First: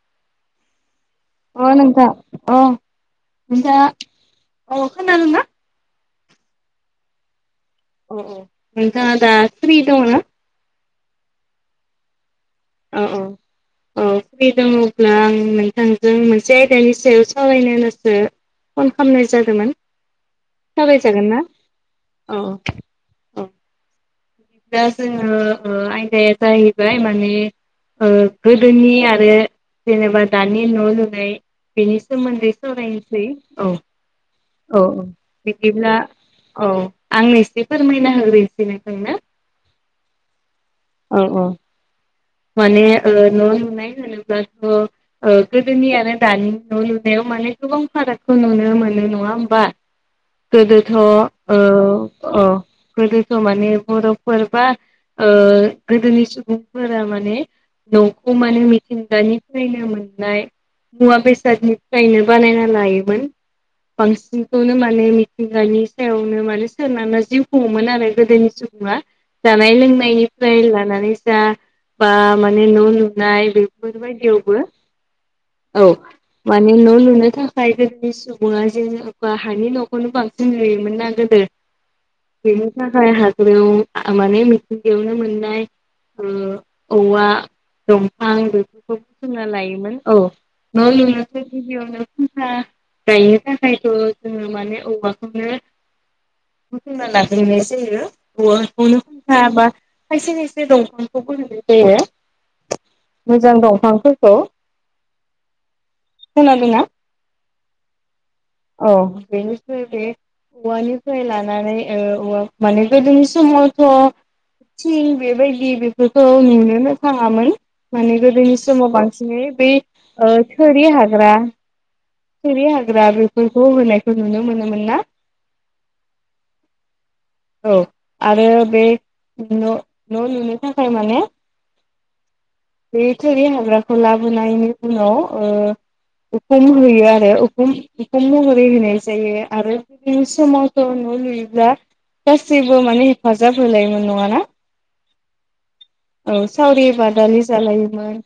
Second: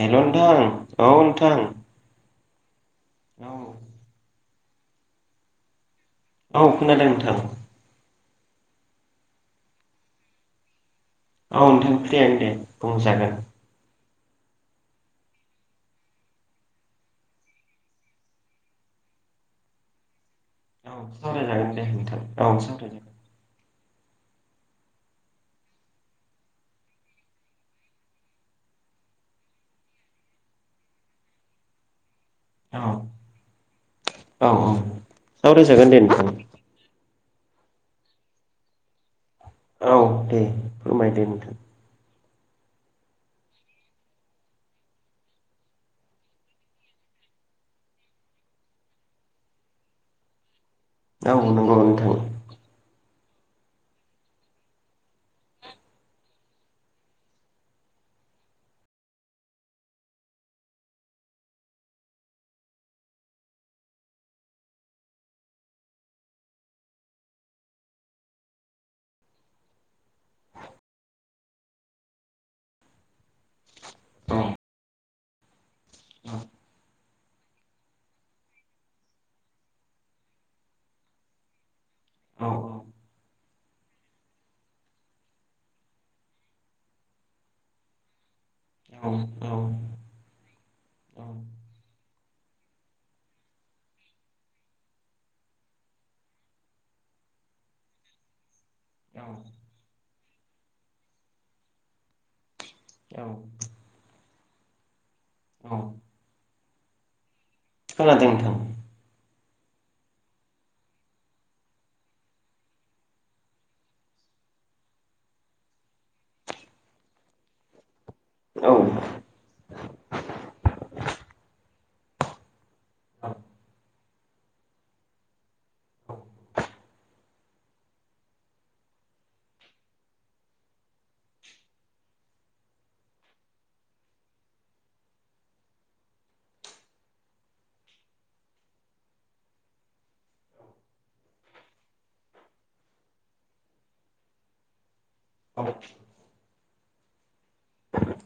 Hello नोंथां औ नोंथां। अ औ नोंथाङा औ खोनादों ना? औ खोनादों नोंथां। अ अ औ औ नोंथाङा दा फ्रि दङोना? औ नोंथां फ्रि आनो‌ दे अ अ बुंजागोन। औ फ्रि दङब्ला आं नोंथांजों मोनसे आयदानि सायाव सावरायनो होन्नासो फन खालामनाय जादोंमोन। सावराय औ जागोन ना सावरायजागोन दे नोंथां औ सावरायजागोन औ। दा जोङो ओ आयदाया जाहैबाय माने ओ गोदोनि आरो जेनेबा दानि न' लुनाय बेनि सोमोन्दै औ सरायनोसै औ औ औ सावरायजागोन बिदिब्ला दे नोंथां औ। आंनो एसे फोरमायना होग्रोनोसै नोंथांनो। औ दे फोरमायदो औ औ नोंथां। माने ओ न' लुनाय होनोब्लाथ' गोदोनि आरो दानि न' लुनायाव माने गोबां फारागखौ नुनो मोनो नङा होमबा? गोदोथ' ओ औ नंगौ नोंथां ओ गोदो माने बर'फोर बा ओ गोदोनि सुबुंफोर फ्रा माने न'खौ माने मिथिंगानिफ्रायनो मोननाय मुवा बेसादनिफ्रायनो बानायना लायोमोन। बांसिनखौनो माने मिथिंगानि सायावनो माने सोरना जिउ खुङोमोन आरो गोदोनि सुब आ जानाय लोंनायनिफ्राय लानानै जा बा माने न' लुनाय औ बेफोरबायदियावबो। औ माने न' लुनो। थाखाय गोदोनि सुबुङा जेनेबा हानि न'खौनो बांसिन नुयोमोन ना गोदो औ बेनि थाखाय हाग्रायाव माने मिथिंगायावनो मोननाय ओ औवा दंफां। बुथुमना औ औ लायोमोन औ न' लुनोसो गिबियावनो जोंहा गायनो थाखायथ जोङो माने औवाखौनो बुथुमा लाग्रोनाय जायो औवा [unintelligible] खायसे खायसे दंफांखौबो होननाय जायो मोजां दंफांफोरखौ औ खोनादों ना खोनादों नोंथां औ बेनि फ्राय बे औवानिफ्राय लानानै ओ माने गोदोनि समावथ' थिं बेबायदि बेफोरखौ नुनोनो थाङामोन माने गोदोनि औ समाव औ औ खोनादों नोंथां औ खोनादों नोंथां खोनादों औ बांसिनै बेै ओ थोरि हाग्रा थोरि हा ग्रा बेफोरखौ होनायखौ नुनो मोनोमोन ना [inaudible] औ आरो बे न न लुनो थाखाय माने बे थुरि हाग्राखौ लाबोनायनि उनाव ओ उखुम होयो आरो उखुम उखुम महरै होनाय जायो आरो जोंनि समावथ' न लुयोब्ला गासिबो माने हेफाजाब होलायोमोन नङा ना [inaudible] सावरि बादालि जालायोमोन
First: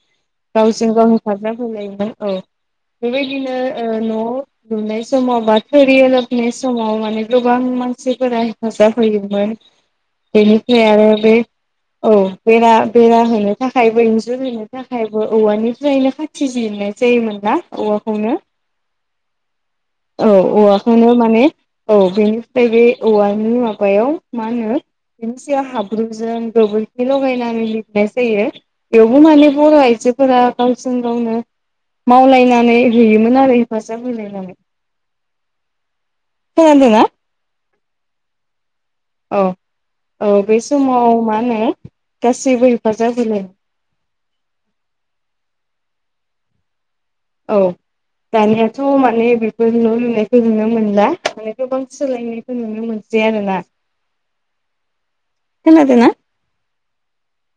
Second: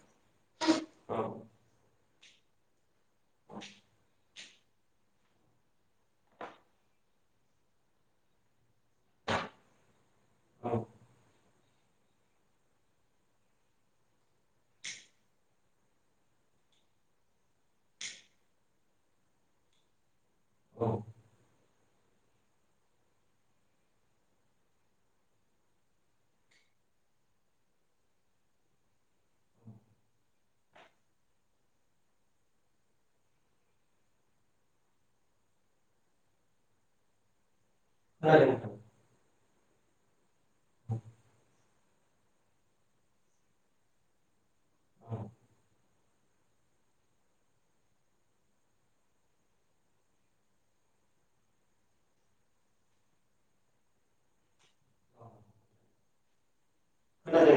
गावजों गाव हेफाजाब होलायोमोन औ बेबायदिनो ओ न लुनाय समाव बा थोरि ओलाबनाय समाव माने गोबां मानसिफोरा हेफाजाब होयोमोन बेनिफ्राय आरो बे औ बेरा बेरा होनो थाखायबो इन्जुर होनो थाखायबो औवानिफ्रायनो खाथि जिरनाय जायोमोन ना औवाखौनो औ औवाखौनो माने औ बेनिफ्राय बे औवानि माबायाव मा होनो [unintelligible] बेनि सिगां हाब्रुजों गोबोर लगायनानै लिरनाय जायो बेवबो माने बर' आइजोफोरा गावजों गावनो मावलायनानै होयोमोन आरो हेफाजाब होलायनानै खोनादोंना खोनादों औ औ बे समाव मा होनो गासिबो हेफाजाब होलाय औ औ दानियाथ माने बेफोर न लुनायखौ नुनो मोनला माने गोबां सोलायनायखौ नुनो मोन सै आरो ना खोनादोंना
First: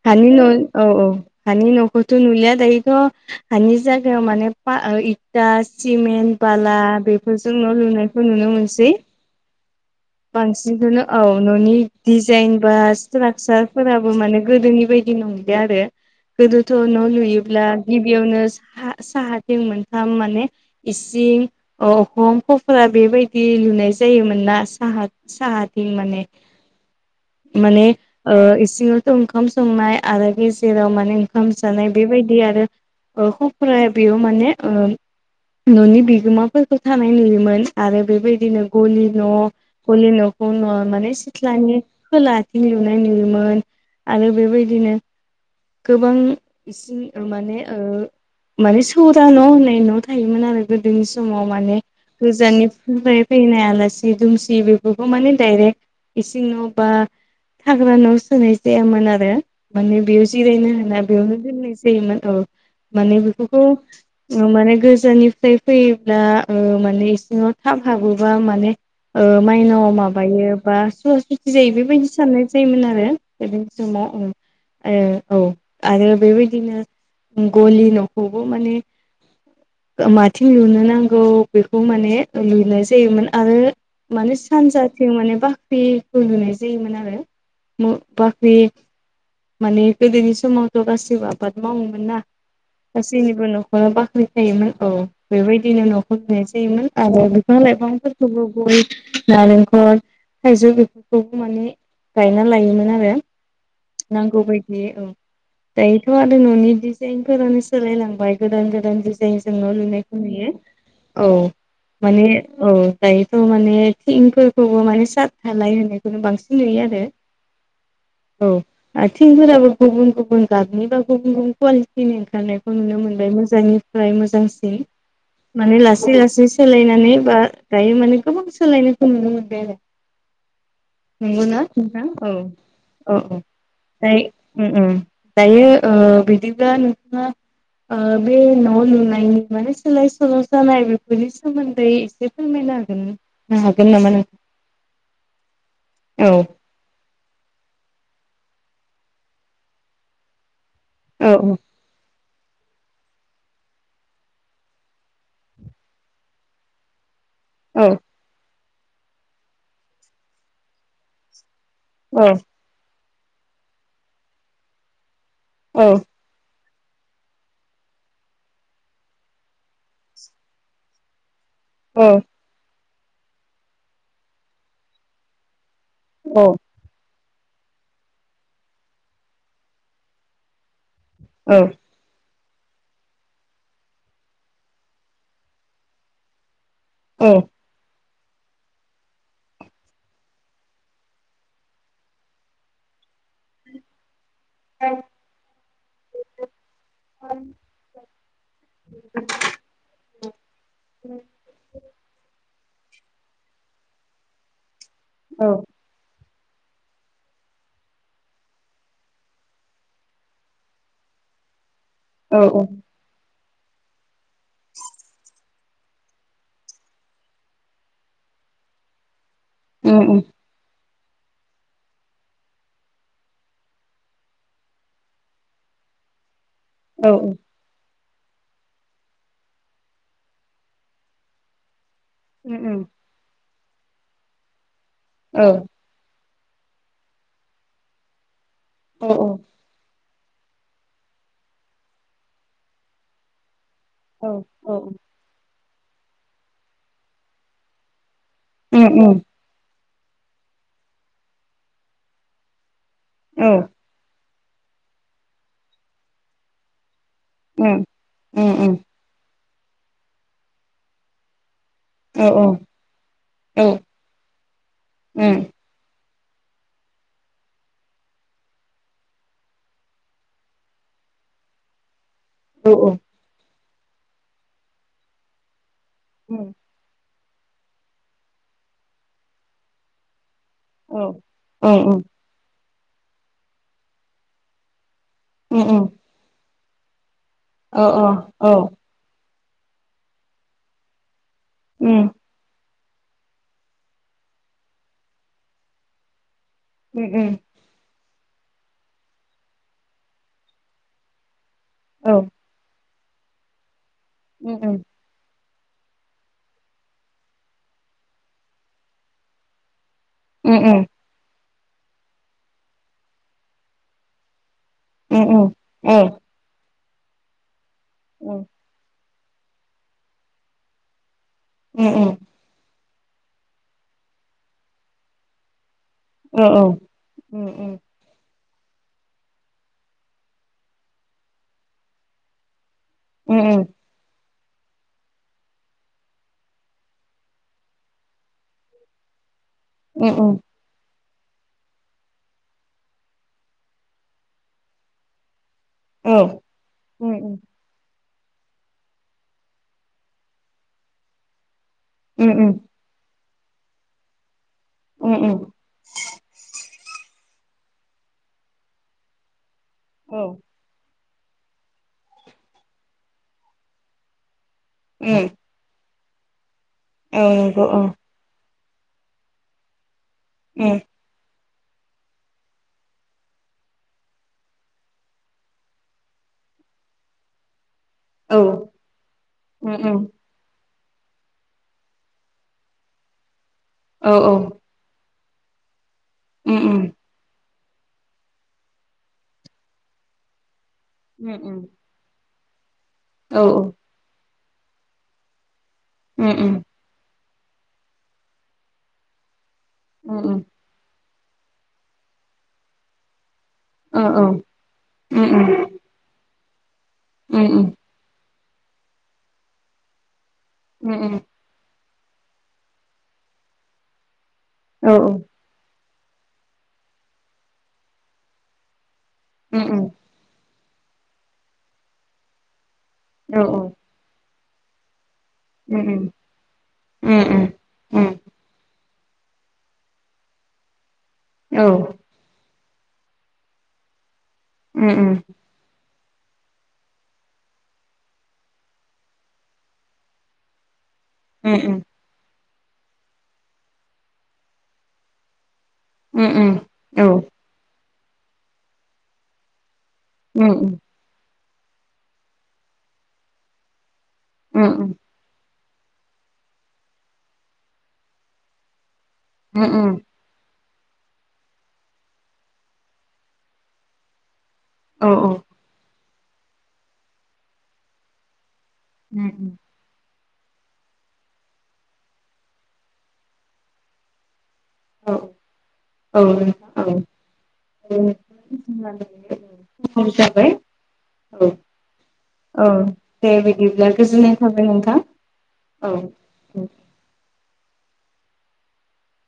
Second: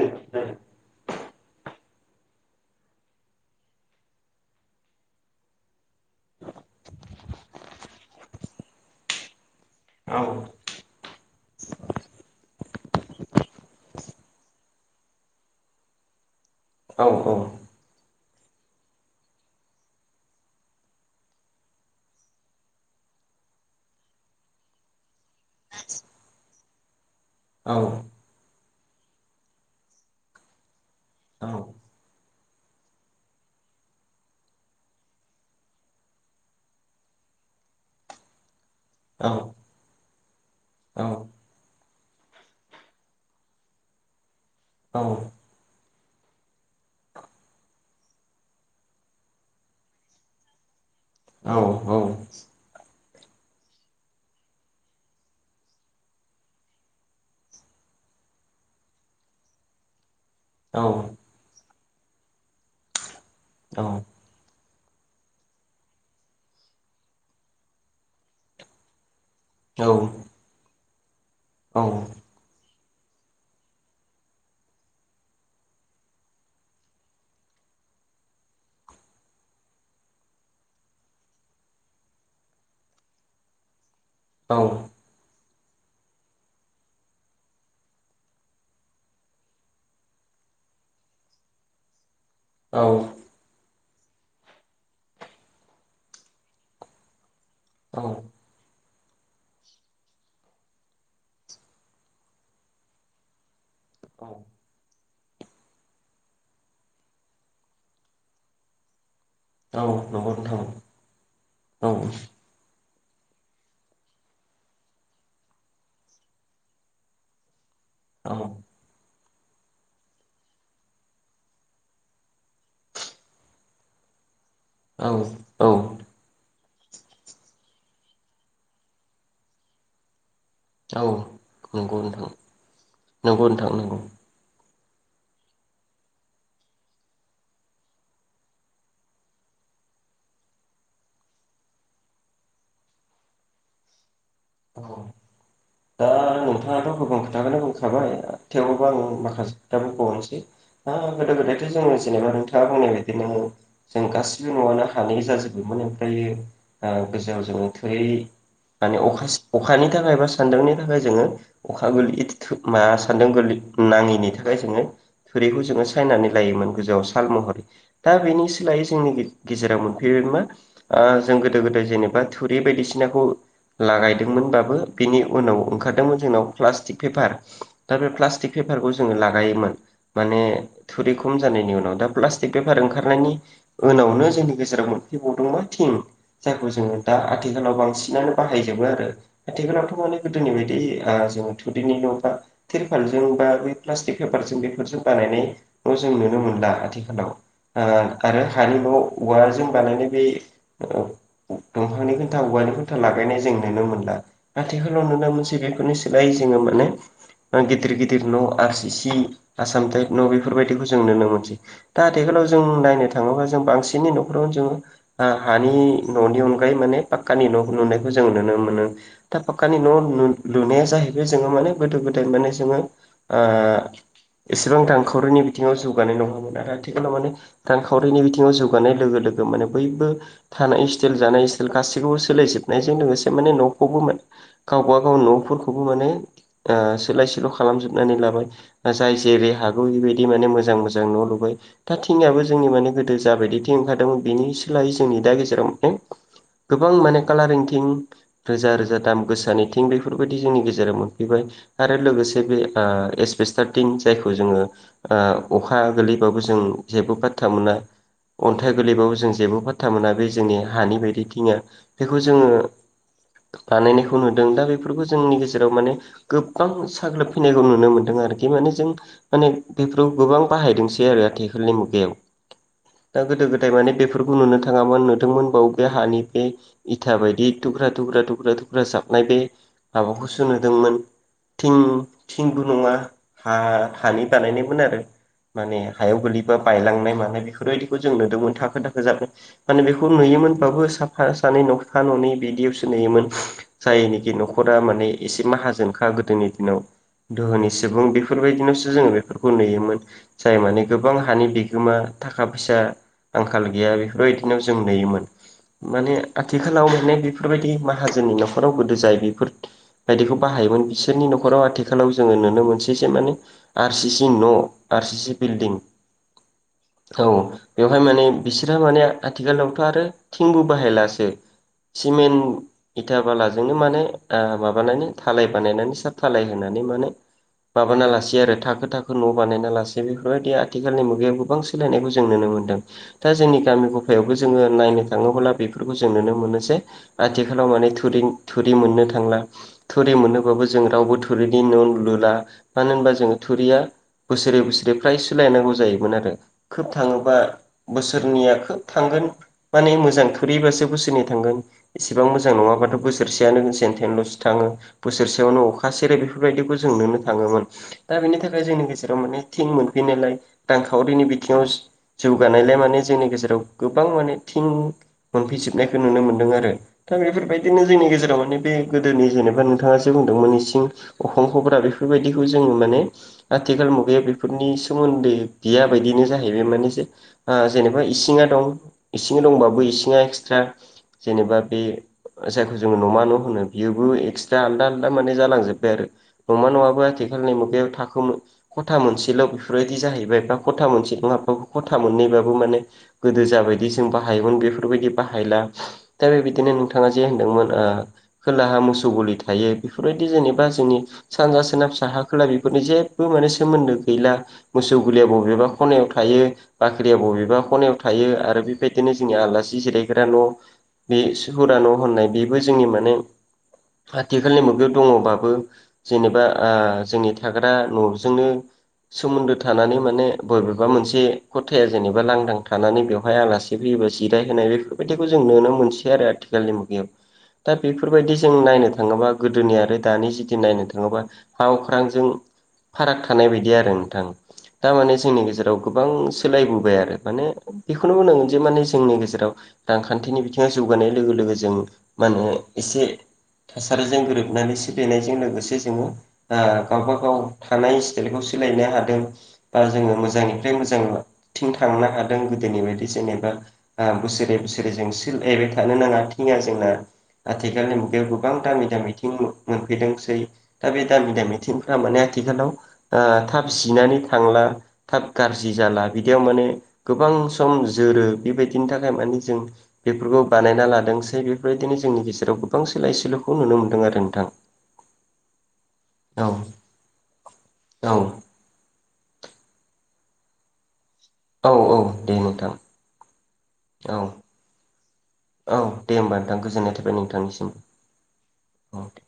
हानि न' औ औ हानि न'खौथ नुलिया दायोथ हानि जायगायाव माने फा ओ इथा सिमेन्ट बाला बेफोरजों न' लुनायखौ नुनो मोनसै मानसिनि खौनो औ ननि डिजाइन बा स्ट्राकसारफोराबो माने गोदोनि बायदि नंलिया आरो गोदोथ न' लुयोब्ला गिबियावनो साहा साहाथिं मोनथाम माने इसिं अखम खफ्रा बेबायदि लुनाय जायोमोन ना साहा साहाथिं माने माने औ ओ सिङावथ ओंखाम संनाय आरो गेजेराव माने ओंखाम औ जानाय बेबायदि आरो ओ खुखुराया बेयाव माने ओ ननि बिगोमाफोरखौ थानाय नुयोमोन आरो बेबायदिनो गलि न' औ औ गलि न'खौ नया माने नंगौ सिथ्लानि खोलाथिं लुनाय नुयोमोन आरो बेबायदिनो गोबां इसिं माने ओ माने सौरा न' होननाय न' थायोमोन आरो गो दोनि समाव माने गोजाननिफ्राय फैनाय आलासि दोम सि बेफोरखौ माने डाइरेक्ट इसिं न' बा थाग्रा न' सोनाय जायामोन आरो माने बे जिरायनो होना बेयावनो दोननाय जायोमोन औ माने बेफोरखौ माने गोजाननिफ्राय फैयोब्ला माने इसिङाव थाब हाबोबा माने माइनाव माबायो बा सुवा सुथि जायो बेबायदि साननाय सोन आरो समाव औ औ आरो बेबायदिनो गलि नखौबो माने माथिं लुनो नांगौ बेखौ माने लुनाय जायोमोन आरो माने सानजाथिं माने बा बाख्रि फु लुनाय जायोमोन आरो बाख्रि माने गोदोनि समावथ' गासैबो आबाद मावोमोन ना गासैनिबो न' ननो बाख्रि थायोमोन औ बेबायदिनो न'खौ होननाय जायोमोन आरो बिफां लाइफांफोरखौबो गय नारेंखल थाइजौ बेफोरखौबो माने गायना लायोमोन आरो नांगौ बायदि औ दायोथ' आरो न'नि डिजाइनफोरानो सोलायलांबाय गोदान गोदानाइ जों लुनायखौ नुयो औ माने औ दायोथ' मान थिंफोरखौबो माने सार थालाय होननायखौनो बांसिन नुयो आरो औ आथिंफोराबो गुबुन गुबुन गाबनि बा गुबुन गुबुन कुवालिटिनि ओंखारनायखौ नुनो मोनबाय मोजांनि फ्राय मोजांसिन माने लासै लासै सोलायनानै बा गायो माने गोबांसि सोलायनायखौ नुनो मोनबाय आरो नंगौना नोंथां औ औ नोंथां औ नंगौ। उ दायो बिदिब्ला नोंथा बे न' लुनायनि माने सोलाय सोल' जानाय बेफोरनि सोमोन्दै एसे फोरमाय ह हागोन नामा नोन दा नोंथाङाथ' गोबां खोथाखौनो बुंखाबाय थेवबो आं माखासे दा बुंबनोसै औ गोदो गोदायथ' जोंङो जेनेबा नोंथ खोथा बुंनाय बायदिनो जों गासिबो न'आनो हानै जाजोबोमोन ओमफ्र गोेजेराव जोङो औ थैै माने अखा अखानि थाखाय बा सान्दुंनि थाखाय जोङो अखा गोरलै मा सानदों गोरलै नाङैनि थाखाय जोङो थुरिखौ औ जोङो सायनानै लायोमोन फुजौआव साल महरै दा बेनि सोलायै जोंनि गेजेराव मोनफैबाय मा जों गोदो गोदाय जेनेबा थुरि बायदिसिनाखौ लागायदोंमोनबाबो बेनि उनाव औ ओंखारदों [unintelligible] प्लासटिक पेपार ला बे प्लासटिक पेपारखौ जोङो लागायोमोन माने थुरि खम जानायनि उनाव दा ब्लास्ट बेफार ओंखारनायनि उनावनो जोंनि गेजेराव मोनफैबावदोंबा थिं जो दा औ औ आथिखालाव बांसिनानो बाहायजोबो आरो आथिालाव गोदोनि बायदि जो थुदैनि न' बा थेरपालजों बा पेपारजों बेफोरजों बानायनाय जों नुनो मोनला आथिखालाव आरो हानि न' औवारजों बानायनाय बे दंफांनि खोन्था औवानि खोनन््था लागायनाय जों नुनो मोनला आथिखालाव नुनो औ मोनसै बेफोरनि स बाय जोङो माने गिदिर गिदिर न' आर सि सि आसाम टाइप न' बेफोरबायदिखौ जों नुनो मोनसै दा औ आथिखालाव औ जों नायनो थाङोब्ला जों बांसिनै न'खरावनो जोङो हानि न'नि अनगायै माने पाक्कानि न' नुनायखौ जों नुनो मोनो था फाखकानि उम उम न' लुनाया जाहैबाय जोङो माने गोदो गोदाय माने जोङो एसेबां दानखावरिनि बिथिङाव जौगानाय नङामोन आरो औ आथिखालाव माने दानखावरि सावरिनि बिथिङाव जौगानाय लोगो लोगो माने बयबो थानाय स्टाइल जानाय स्टाइल गासै गसिखौबो उम उम सोलायजोबनायजों लोगोसे माने न'खौबो मोन गावबागाव औ न'फोरखौबो माने सोलाय सोल' खालामजोबनानै लाबाय औ जाय जेरै- हागौ बेबायदि माने मोजां मोजां न' लुबाय दा थिंनियाबो जोंनि माने गोदो जाबायदि [unintelligible] ओंखारदोंमोन औ बिनि औ सोलायै जोंनि दा गेजेराव माने गोबां माने कालारइं थिं रोजा उम रोजा उम दाम गोसानैथिं बेफोरबायदि जोंनि गेजेराव मोनफैबाय आरो लोगोसे बे औ ओएसपेस्टारटिं जायखौ जोङो ओ अखा गोलैबाबो जों जेबो फाथ्था मोना उम उम उम अन्थाइ गोरलैबाबो जों जेबो फाथ्था मोना बे जोंनि हानि बायदिथिङा बेखौ औ जोङो औ उम औ बानायनायखौ नुदों। दा बेफोरखौ जोंनि गेजेराव माने गोबां साग्लोबफैनायखौ नुनो मोन्दों आरोखि माने जों माने बेफोराव गोबां बाहायदोंसै आरो। आथिखालनि मुगायाव उम दा गोदो गोदाय माने बेफोरखौ नुनो थाङामोन नोंथांमोन बाव बे हानि बे इथा बायदि दुख्रा दुख्रा दुख्रा दुख्रा साबनाय बे हाबाखौ गुसु औ नुदोंमोन औ थिं थिंबो नङा हा हानि बानायनायमोन आरो उम माने उम हायाव गोगलैबा बायलांनाय मानाय औ बेफोरबायदिखौ जों औ नुदोंमोन थाखो थाखो जाब माने बेखौ नुयोमोनब्लााबबो साफा सानै उम न'फा नै बिदियावसो नुयोमोन। जायनिखि न'खरा माने एसे माहाजोनखा गोदोनि दिनाव उम दोहोनि सुबुं बेफोर बेफोरबायदिनावसो जोङो बेफोरखौ नुयोमोन जाय मानि गोबां हानि बिगोमा औ थाखा फैसा आंखाल गैया उम बेफोरबायदिनाव जों नुयोमोन। माने आथिखालाव मे बेफोरबायदि माहाजोननि न'खराव गोदो जाय बेफोर बायदिखौ उम बाहायोमोन बिसोरनि न'खराव आथिखालाव जोङो नुनो मोनसेसो माने आर सि सि न' आर सि उम उम सि उम बिल्दिं औ औ बेवहाय माने औ बिसोरहा माने आथिखालावथ' आरो थिंबो बाहायलासो उम उम सिमेन्ट इथाब बालाजोंनो लानो म म थालाय बानायनानै फिसा औ फालाय औ उम उम औ उम होनानै माने उम माबाना लासे आरो थाखो थाखो न' बानायना लासे बेफोरबायदि आथिखालनि मुगायाव गोबां सोलायनायखौ जों नुनो मोन्दों। दा जोंनि गामि गफायाव जोङो नायनो थाङोब्ला बे जों नुनो मोनो आथिखालाव माने थि थुरि मोननो थांला थुरि मोनोबाबो जों रावबो थुरिनि न' लुला मानो होनबा जोङो थुरिया बोसोरै बोसोरै फ्राय सोलायनांगौ जायोमोन आरो खोब थाङोबा बोसोरनैया खोब थांगोन माने मोजां थुरैबासो बोसोरनै थांगोन एसेबां मोजां नङाब्लााथ' बोरसेयानो जेन थेनल थाङो उम बोसोरसेयावनो अखा सेरे बेफोरबायदिखौ जों नुनो थाङोमोन दा बेनि थाखाय जोंनि गेजेराव थिं मोनैनायालाय औ सावरिनि बिथिङाव जौगानायलाय माने जोंनि गेजेराव गोबां माने थिं उम औ नंगौ मोनफैजोबनायखौ नुनो मोन्दों आरो दा औ उम बेफोरबायदिनो औ जोंनि गेजेराव माने बे गोदोनि जेनेबा नोंथाङा जो बुंदोंमोन इसिं खंखब्रा बेफोरबायदिखौ जोङो माने आथिखाल मुगायाव बेफोरनि सोमोन्दै गैया बायदिनो जायो हैबाय मानिसे जेनेबा इसिङा दं उम इसिं दंबाबो उम इसिङा एक्सट्रा जेनेबा बे जायखौ जोङो नमा न' होनो बियोबो औ औ एक्सट्रा आलदा आलदा माने जालांजोब्बाय आरो उम नङमा नङाबो आथिखालनि मुगायाव थाखो खथा मोनसेल' बेफोरबायदि जाहैबाय बा खथा मोनसे दं उम हाबाबो खथा मोननैबाबो माने औ गोदो जाबाय जों बा बाहाय बेफोरबायदि बाहायला दा उम बे उम बिदिनो जमोन खोलाहा मोसौ गलि थायो बेफोरबायदि औ जेनेबा जोंनि सानजा सोना फिसा हा खोला बेफोरनि जेबो माने सोमोन्दो औ गैला मोसौ उम गोरया बबेबा उम खनायाव थायो बाख्रिया उम बबेबा खनायाव थायो आरो आरो बेबायदिनो जोंनि आलासि जिरायग न' उम बे सुरा न' होननाय बेबो जोंनि माने आथिखालनि औ मुगायाव दङबाबो जेनेबा जोंनि थाग्रा न'जोंनो सोमोन्दो उम उम थानानै माने बबेबा मोनसे खथाया जेनेबा लांदां थानानै बेवहाय औ औ आलासि फैयोबा जिराय होनाय बेफोर बिदिखौ नुनो उम मोनसै उम आरो आथिखालनि मुगायाव उम दा उम उम बेफोरबायदि जों नायनो नङाबा थाङोबा गोदोनि आरो दानि जुदि नायनो थाङोब्ला हा औ अख्रांजों फाराग थानाय बायदि आरो नोंथां उम थारमाने उम जोंनि गेजेराव गोबां सोलायबोबाय आरो माने बेखौनो बुंनांगोन जे माने जोंनि गेजेराव रांखान्थिनि बिथिङाव जौगानाय लोगो उम लोगो जों मा होनो एसे थासारिजों गोरोबनानैसो बसोलिनायजों लोगोसे जों उम उम औ उम दा औ गावबा गाव थानाय स्टाइलखौ सोलायनो हादों। बा जोङो उम मोजांनिफ्राय मोजांथिं थांनो हादों गोदोनि बायदि जेनेबा बोसोरे बोसोरै जों थानो नाङा थिङा जोंना आथिखालनि मुगायाव गोबां दामि दामि थिं मोनफैदोंसै। दा बे दामि दामि थिंफ्रा माने आथिखालाव थाब जिनानै थांला उम औ थाब गाज्रि जाला बिदियाव माने गोबां सम जोरो बेबायदिनि थाखाय माने जों नोंथां बेफोरखौ बानायना लादोंसै बेफोरबायदिनो जोंनि गेजेराव गोबांसो लाइ सोलुखौ नुनो मोन्दों आरो नोंथां औ औ लोगो नोंथा औ औ [inaudible] औ औ दे औ नोंथां दे बिदिब्ला औ गोजोननाय थाबाय नोंथां। औ दे होमबा नोंथां औ गोजोननाय थाबाय नोंथांनिसिम। औ दे